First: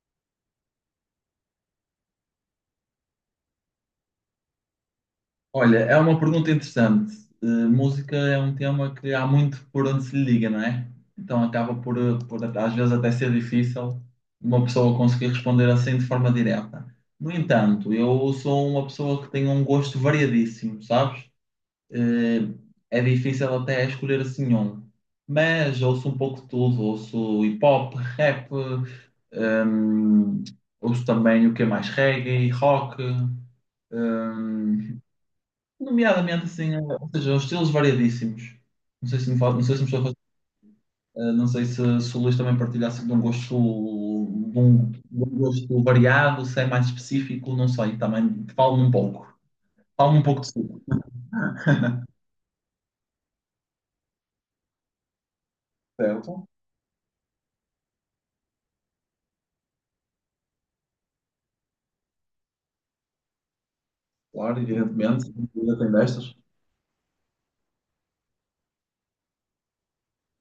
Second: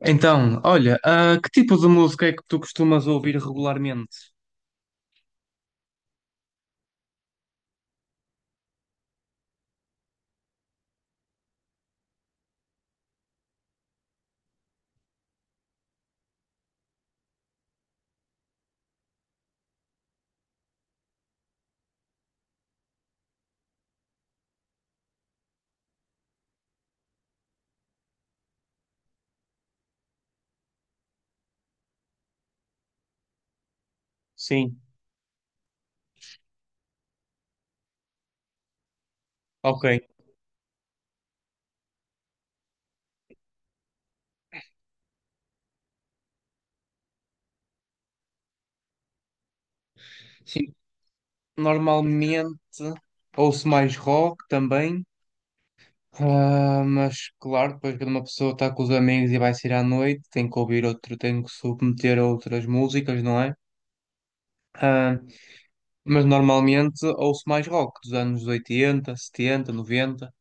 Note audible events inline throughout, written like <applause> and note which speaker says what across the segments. Speaker 1: Então, olha, que tipo de música é que tu costumas ouvir regularmente?
Speaker 2: Olha, é uma pergunta interessante. Música é um tema que há muito por onde se lhe liga, não é? Então acaba por às vezes até ser difícil uma pessoa conseguir responder assim de forma direta. No entanto, eu sou uma pessoa que tem um gosto variadíssimo, sabes? Eh, É difícil até escolher assim um. Mas ouço um pouco de tudo, ouço hip hop, rap, eh, ouço também o que é mais reggae, rock.
Speaker 1: Sim,
Speaker 2: Hum, Nomeadamente, assim, ou seja, os estilos variadíssimos. Não sei se
Speaker 1: ok.
Speaker 2: me estou a não sei se o Luís também partilhasse de um gosto, de um gosto variado, se é mais específico, não sei, também falo-me um pouco. Falo-me um pouco de si,
Speaker 1: Sim, normalmente ouço mais rock também,
Speaker 2: certo?
Speaker 1: mas claro, depois quando uma pessoa está com os amigos e vai sair à noite, tem que ouvir outro, tem que submeter a outras músicas, não é?
Speaker 2: Claro,
Speaker 1: Ah,
Speaker 2: evidentemente, ainda tem
Speaker 1: mas
Speaker 2: destas.
Speaker 1: normalmente ouço mais rock dos anos oitenta, setenta, noventa.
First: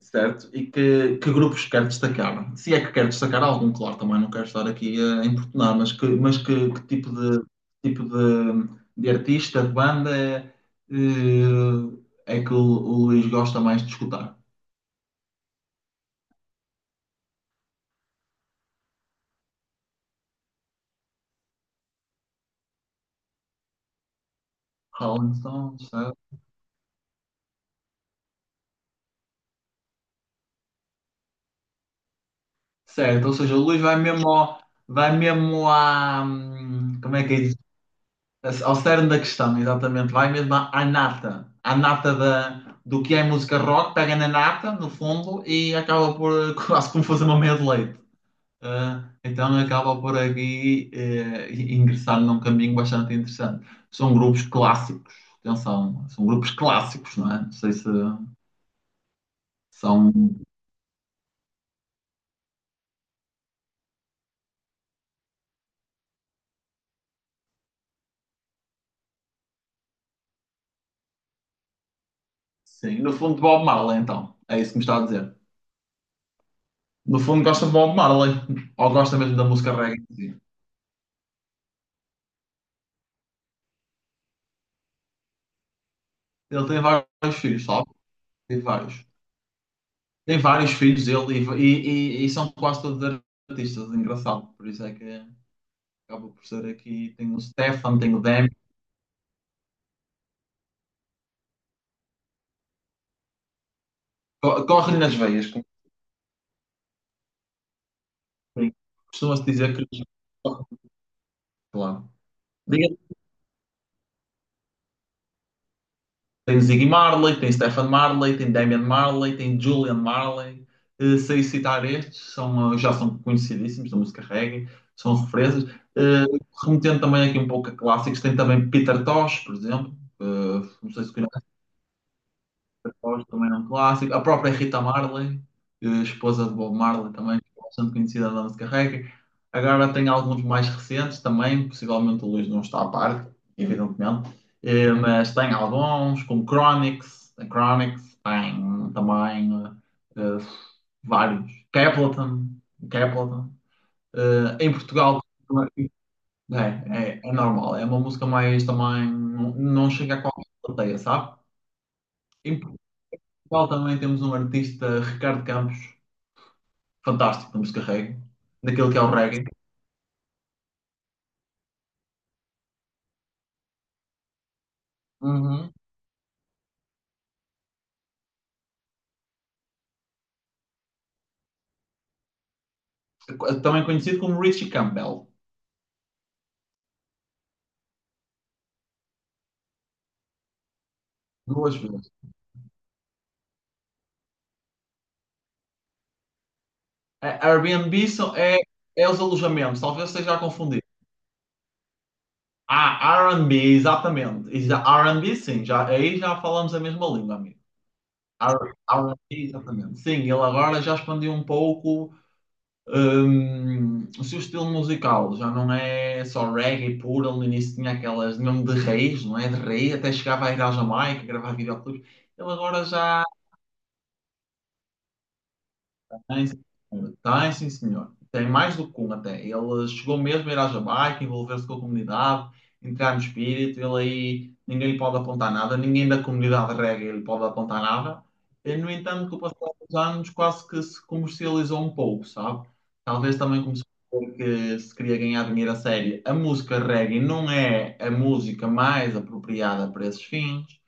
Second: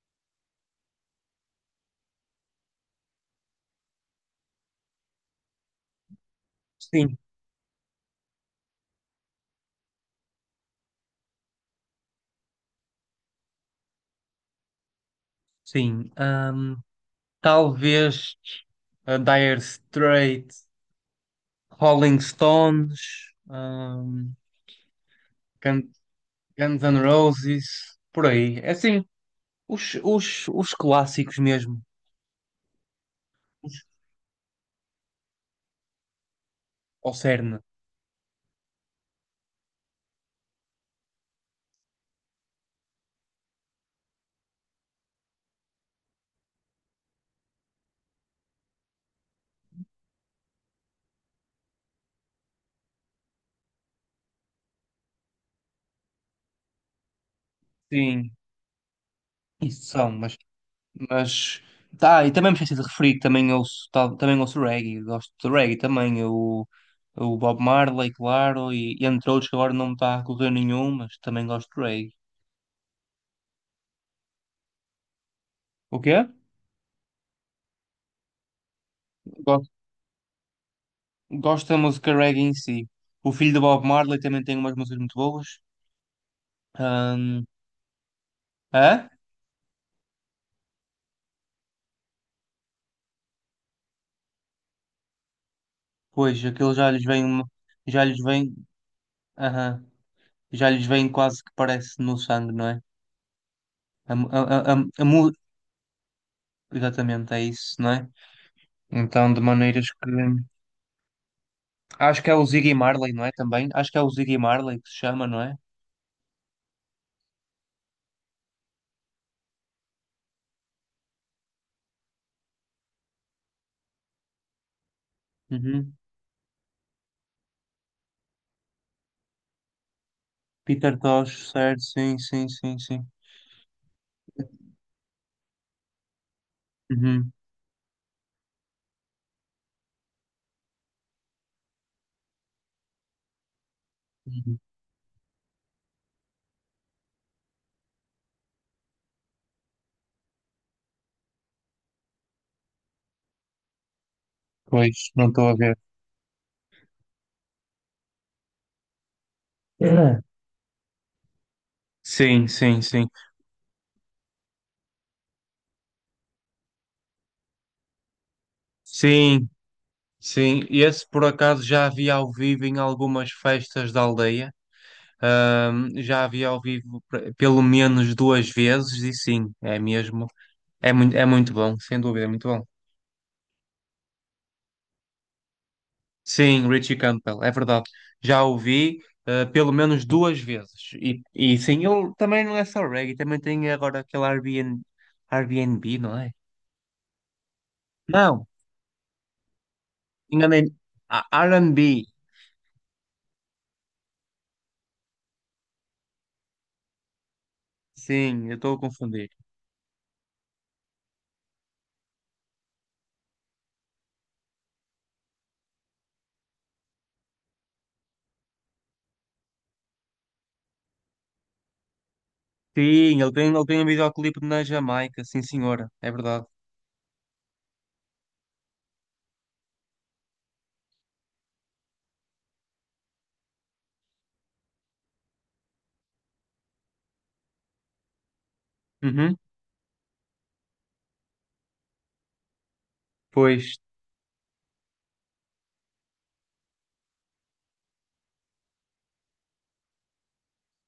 Speaker 2: Certo? E que grupos quer destacar? Se é que quer destacar algum, claro, também não quero estar aqui a importunar, mas que tipo
Speaker 1: Sim,
Speaker 2: de, tipo de, de artista, de banda é, é que o Luís gosta mais de escutar?
Speaker 1: sim. Talvez a Dire Straits. Rolling Stones,
Speaker 2: Rolling Stones,
Speaker 1: Gun-
Speaker 2: certo?
Speaker 1: Guns N' Roses, por aí. É assim, os clássicos mesmo,
Speaker 2: Certo, ou seja, o Luís
Speaker 1: os,
Speaker 2: vai vai mesmo à,
Speaker 1: ao
Speaker 2: como é que é?
Speaker 1: cerne.
Speaker 2: Ao cerne da questão, exatamente. Vai mesmo à, à nata. À nata do que é música rock, pega na nata, no fundo, e acaba por <laughs> quase como fazer uma meia de leite. Ah, então acaba por aqui ingressar num caminho bastante interessante. São grupos clássicos, atenção, são grupos clássicos, não é? Não sei se
Speaker 1: Sim, isso são,
Speaker 2: são.
Speaker 1: mas tá, e também me esqueci de referir, que também ouço, também ouço reggae, gosto de reggae também, o Bob Marley, claro, e entre outros que agora não me está a correr nenhum, mas também gosto de reggae.
Speaker 2: Sim, no fundo, Bob Marley, então. É isso que me está a dizer.
Speaker 1: O quê?
Speaker 2: No fundo, gosta de Bob Marley, ou gosta mesmo da
Speaker 1: Gosto,
Speaker 2: música reggae em si.
Speaker 1: gosto da música reggae em si. O filho do Bob Marley também tem umas músicas muito boas.
Speaker 2: Ele tem vários
Speaker 1: Ahm,
Speaker 2: filhos, sabe? Tem vários.
Speaker 1: hã?
Speaker 2: Tem vários filhos ele e são quase todos artistas, é engraçado. Por isso é que acaba
Speaker 1: Pois,
Speaker 2: por ser
Speaker 1: aquilo já lhes
Speaker 2: aqui.
Speaker 1: vem,
Speaker 2: Tem o Stefan,
Speaker 1: já
Speaker 2: tem
Speaker 1: lhes
Speaker 2: o Demi.
Speaker 1: vem, aham, já lhes vem quase que parece no sangue, não é?
Speaker 2: Corre-lhe
Speaker 1: A
Speaker 2: nas
Speaker 1: mu-
Speaker 2: veias, como
Speaker 1: Exatamente, é isso, não é?
Speaker 2: se diz.
Speaker 1: Então, de
Speaker 2: Costuma-se dizer
Speaker 1: maneiras
Speaker 2: que eles
Speaker 1: que.
Speaker 2: correm, claro.
Speaker 1: Acho que é o Ziggy
Speaker 2: Diga-
Speaker 1: Marley, não é? Também. Acho que é o Ziggy Marley que se chama, não é?
Speaker 2: Tem Ziggy Marley, tem Stefan Marley, tem Damian Marley, tem Julian Marley. Sei citar estes, são, já são conhecidíssimos da música reggae, são referências.
Speaker 1: Uhum.
Speaker 2: Eh, Remetendo também aqui um pouco a clássicos, tem também Peter Tosh, por exemplo. Não
Speaker 1: Peter
Speaker 2: sei se conhece.
Speaker 1: Tosh, certo, sim, sim, sim, sim.
Speaker 2: Oz também é um clássico. A própria Rita Marley, esposa de Bob Marley,
Speaker 1: Uhum.
Speaker 2: também bastante conhecida da música reggae. Agora tem alguns mais recentes também, possivelmente o Luís não está a par, evidentemente.
Speaker 1: Uhum.
Speaker 2: Mas tem alguns, como Chronix, a Chronix, tem também eh, eh, vários. Capleton, Capleton. Em
Speaker 1: Pois,
Speaker 2: Portugal
Speaker 1: não estou a ver.
Speaker 2: é normal, é uma música mais também, não chega
Speaker 1: É.
Speaker 2: a qualquer plateia, sabe?
Speaker 1: Sim,
Speaker 2: Em
Speaker 1: sim, sim.
Speaker 2: Portugal também temos um artista, Ricardo Campos, fantástico no descarrego, daquele que é o reggae,
Speaker 1: Sim, sim. Esse por acaso já havia ao vivo em algumas festas da aldeia.
Speaker 2: uhum,
Speaker 1: Já a vi ao vivo pelo menos duas vezes e sim, é mesmo. É muito bom, sem dúvida, é muito bom.
Speaker 2: também conhecido como Richie Campbell,
Speaker 1: Sim, Richie Campbell, é verdade. Já o vi pelo menos duas vezes. E
Speaker 2: duas
Speaker 1: sim,
Speaker 2: vezes.
Speaker 1: ele também não é só reggae, também tem agora aquele Airbnb, Airbnb, não é?
Speaker 2: A Airbnb
Speaker 1: Não,
Speaker 2: é, é os alojamentos, talvez esteja a
Speaker 1: enganei.
Speaker 2: confundir.
Speaker 1: Ah, R&B,
Speaker 2: Ah, R&B, exatamente. R&B, sim, já, aí já falamos a mesma língua, amigo.
Speaker 1: sim, eu estou a
Speaker 2: R&B,
Speaker 1: confundir.
Speaker 2: exatamente. Sim, ele agora já expandiu um pouco. O seu estilo musical já não é só reggae puro, ele no início tinha aquelas nome de reis, não é? De rei, até chegava a ir à Jamaica gravar videoclipes. Ele agora
Speaker 1: Sim,
Speaker 2: já
Speaker 1: ele tem um videoclipe na Jamaica, sim senhora, é verdade.
Speaker 2: tem, sim, senhora. Tem, sim, senhor. Tem mais do que um até. Ele chegou mesmo a ir à Jamaica, envolver-se com a comunidade, entrar no espírito. Ele aí, ninguém lhe pode apontar nada, ninguém da comunidade reggae lhe pode apontar nada. E, no entanto,
Speaker 1: Uhum,
Speaker 2: com o passar dos anos, quase que se comercializou um pouco, sabe? Talvez também
Speaker 1: pois,
Speaker 2: começou a ver que se queria ganhar dinheiro a sério. A música reggae não é a música mais apropriada para esses fins.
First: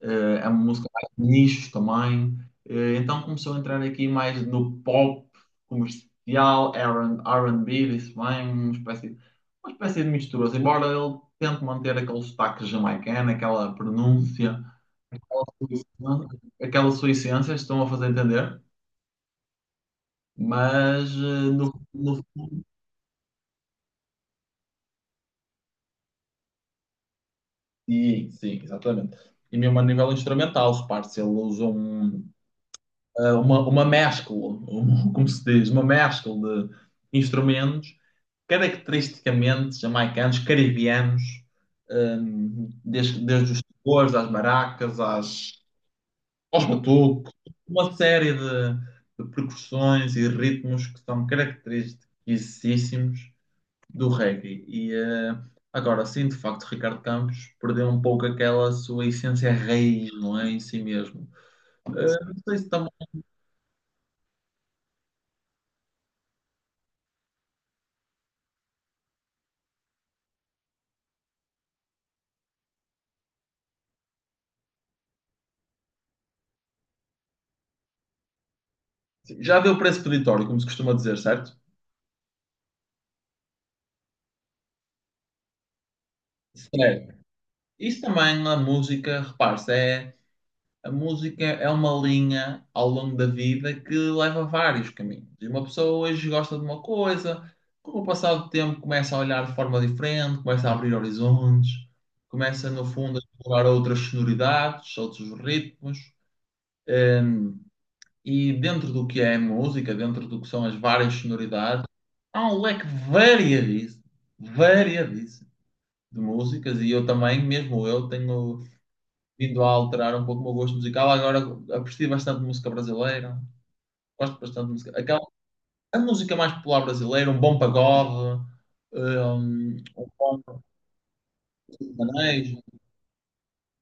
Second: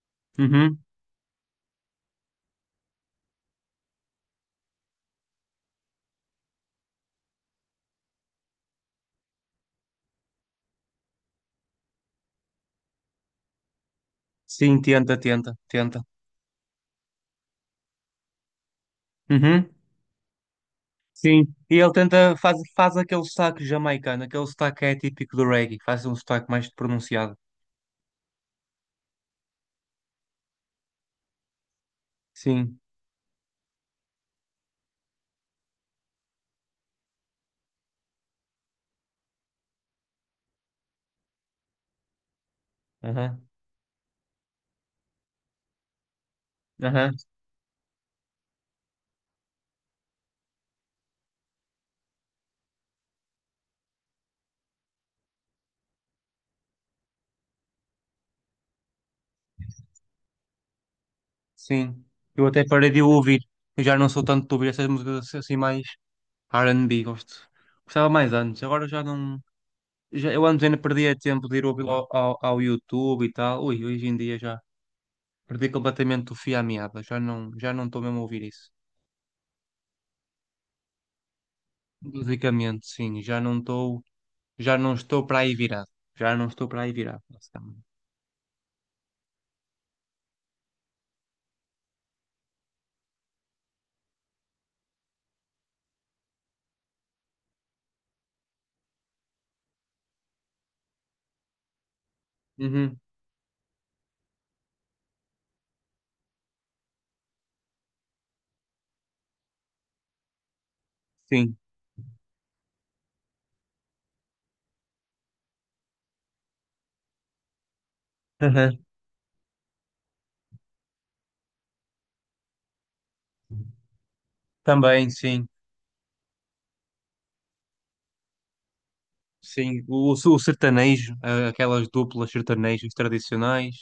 Speaker 2: É uma
Speaker 1: uhum,
Speaker 2: música mais de nicho também. Então começou a entrar aqui mais no pop comercial, R&B, disse bem, uma espécie de mistura. Assim, embora ele tente manter aquele sotaque jamaicano, aquela pronúncia,
Speaker 1: sim, tenta, tenta, tenta.
Speaker 2: aquela sua essência, estão a fazer entender,
Speaker 1: Uhum,
Speaker 2: mas
Speaker 1: sim.
Speaker 2: no,
Speaker 1: E ele
Speaker 2: no
Speaker 1: tenta, faz, faz aquele sotaque jamaicano, aquele sotaque que é típico do reggae, faz um sotaque mais pronunciado.
Speaker 2: sim, sim, exatamente. E mesmo a nível instrumental, repare-se, ele usa
Speaker 1: Sim.
Speaker 2: uma mescla, <laughs> como se diz, uma mescla de instrumentos caracteristicamente jamaicanos, caribianos,
Speaker 1: Aham.
Speaker 2: desde os tambores, às baracas, aos
Speaker 1: Aham.
Speaker 2: batucos, uma série de percussões e ritmos que são característicos do reggae. E agora sim, de facto, Ricardo Campos perdeu um pouco aquela sua essência raiz, não é? Em si mesmo. Eh,
Speaker 1: Sim.
Speaker 2: não
Speaker 1: Eu
Speaker 2: sei
Speaker 1: até
Speaker 2: se
Speaker 1: parei
Speaker 2: também.
Speaker 1: de ouvir. Eu já não sou tanto de ouvir essas músicas assim mais R&B, gosto. Gostava mais antes, agora já não. Já, eu antes ainda perdia tempo de ir ouvir ao YouTube e tal. Ui, hoje em dia já perdi completamente o fio à meada. Já não estou mesmo a ouvir isso.
Speaker 2: Já deu preço peditório, como se costuma dizer, certo?
Speaker 1: Musicamente, sim, já não estou. Já não estou para aí virado. Já não estou para aí
Speaker 2: Certo.
Speaker 1: virado, basicamente.
Speaker 2: Isso também na música, repare-se, é... A música é uma linha ao longo da vida que leva a vários caminhos. E uma pessoa hoje gosta de uma coisa, com o passar do tempo começa a olhar de forma diferente, começa a abrir horizontes, começa no
Speaker 1: Uhum.
Speaker 2: fundo a explorar outras sonoridades, outros ritmos. E dentro do que é a música, dentro do que são as várias
Speaker 1: Sim.
Speaker 2: sonoridades, há um leque variadíssimo, variadíssimo de músicas. E eu também, mesmo eu, tenho
Speaker 1: Uhum.
Speaker 2: vindo a alterar um pouco o meu gosto musical. Agora aprecio bastante música brasileira. Gosto bastante de música.
Speaker 1: Também,
Speaker 2: Aquela,
Speaker 1: sim.
Speaker 2: a música mais popular brasileira, um bom pagode,
Speaker 1: Sim.
Speaker 2: um
Speaker 1: O
Speaker 2: bom
Speaker 1: sertanejo, aquelas duplas
Speaker 2: sertanejo,
Speaker 1: sertanejos tradicionais.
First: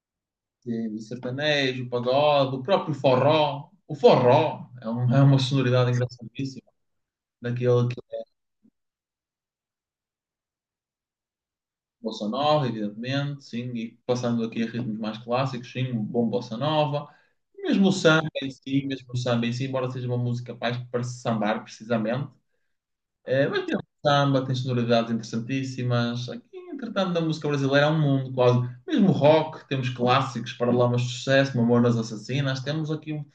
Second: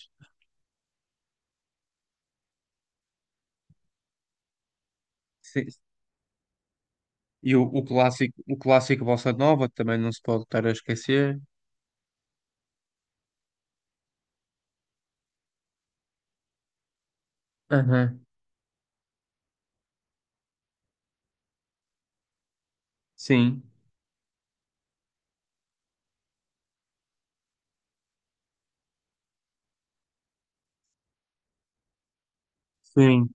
Speaker 2: sim, sertanejo, pagode, o próprio forró. O forró é uma
Speaker 1: Sim.
Speaker 2: sonoridade engraçadíssima.
Speaker 1: E
Speaker 2: Daquele que é
Speaker 1: o clássico Bossa Nova também não se pode estar a esquecer.
Speaker 2: bossa nova, evidentemente, sim, e passando aqui a ritmos mais clássicos, sim, um bom bossa nova. Mesmo o
Speaker 1: Uhum.
Speaker 2: samba em si, mesmo o samba em si, embora seja uma música mais para sambar, precisamente.
Speaker 1: Sim.
Speaker 2: Mas tem um samba, tem sonoridades interessantíssimas. Aqui, entretanto, da música brasileira há um mundo quase. Mesmo rock, temos clássicos, Paralamas de Sucesso, Mamonas Assassinas. Temos aqui uma
Speaker 1: Sim.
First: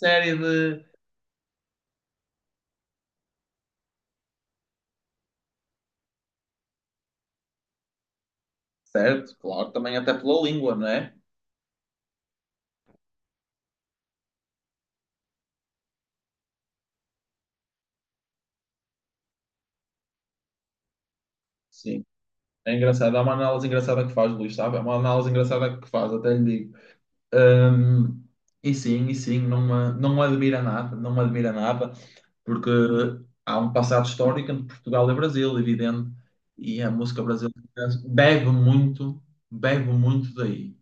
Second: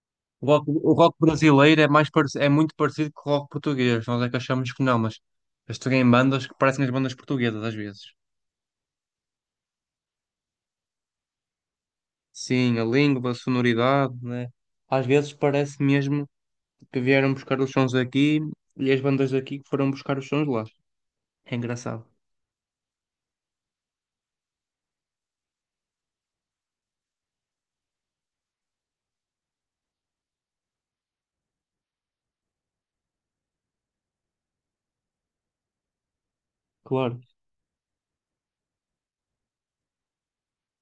Speaker 2: série de...
Speaker 1: O rock brasileiro é mais é muito parecido com o rock português. Nós é que achamos que não, mas eles têm bandas que parecem as bandas portuguesas às vezes.
Speaker 2: Certo, claro, também até pela língua, não é?
Speaker 1: Sim, a língua, a sonoridade, né? Às vezes parece mesmo que vieram buscar os sons aqui e as bandas daqui que foram buscar os sons lá. É
Speaker 2: Sim.
Speaker 1: engraçado.
Speaker 2: É engraçado. Há uma análise engraçada que faz, Luís, sabe? É uma análise engraçada que faz, até lhe digo. Hum, e sim, e sim, não, não me admira nada, não me admira nada. Porque há um passado histórico entre Portugal e Brasil, evidente, e a
Speaker 1: Claro.
Speaker 2: música brasileira bebe muito, bebe muito daí.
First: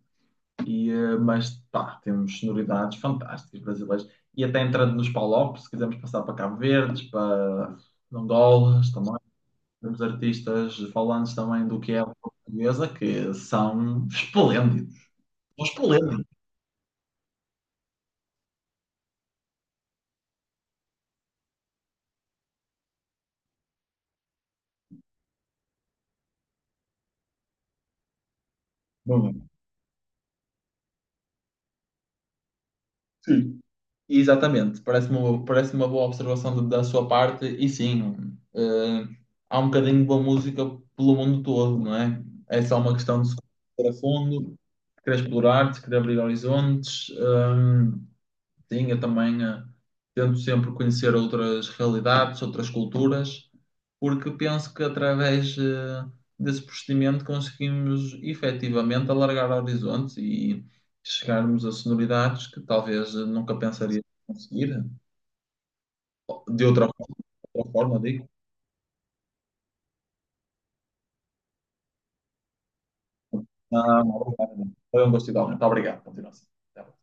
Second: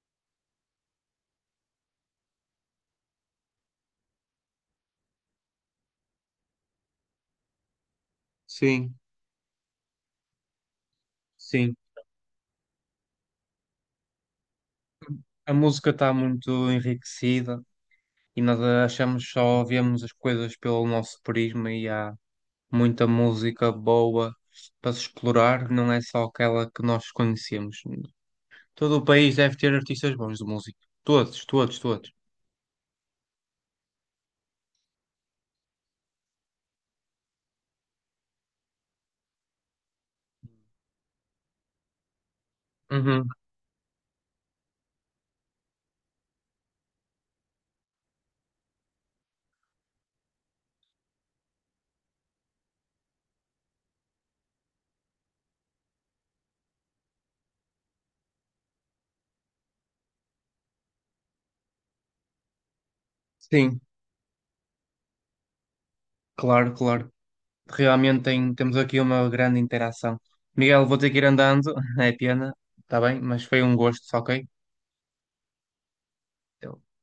Speaker 2: E, mas pá, temos sonoridades fantásticas brasileiras. E até entrando nos palopes, se quisermos passar para Cabo Verdes, para Angolas
Speaker 1: Sim,
Speaker 2: também, temos artistas falantes também
Speaker 1: sim.
Speaker 2: do que é a língua portuguesa que são esplêndidos.
Speaker 1: A
Speaker 2: São
Speaker 1: música está
Speaker 2: esplêndidos.
Speaker 1: muito enriquecida e nós achamos só vemos as coisas pelo nosso prisma e há muita música boa para se explorar, não é só aquela que nós conhecemos. Todo o país
Speaker 2: Bom,
Speaker 1: deve ter artistas bons de música. Todos, todos, todos.
Speaker 2: sim. Exatamente, parece-me uma, parece uma boa observação da sua parte, e sim, há um bocadinho de boa música pelo mundo todo, não é? É só uma questão de
Speaker 1: Uhum.
Speaker 2: se conhecer a fundo, de querer explorar, de querer abrir horizontes. Sim, eu também tento sempre conhecer outras realidades, outras culturas, porque penso que através desse procedimento conseguimos efetivamente alargar horizontes e chegarmos a sonoridades que talvez nunca
Speaker 1: Sim,
Speaker 2: pensaria conseguir. De
Speaker 1: claro,
Speaker 2: outra,
Speaker 1: claro.
Speaker 2: Outra forma,
Speaker 1: Realmente
Speaker 2: digo.
Speaker 1: temos aqui uma grande interação. Miguel, vou ter que ir andando, <laughs> é pena, está bem, mas foi um gosto,
Speaker 2: Não, não,
Speaker 1: ok?
Speaker 2: obrigado. Foi um gosto igual. Muito obrigado. Continua assim. Até lá.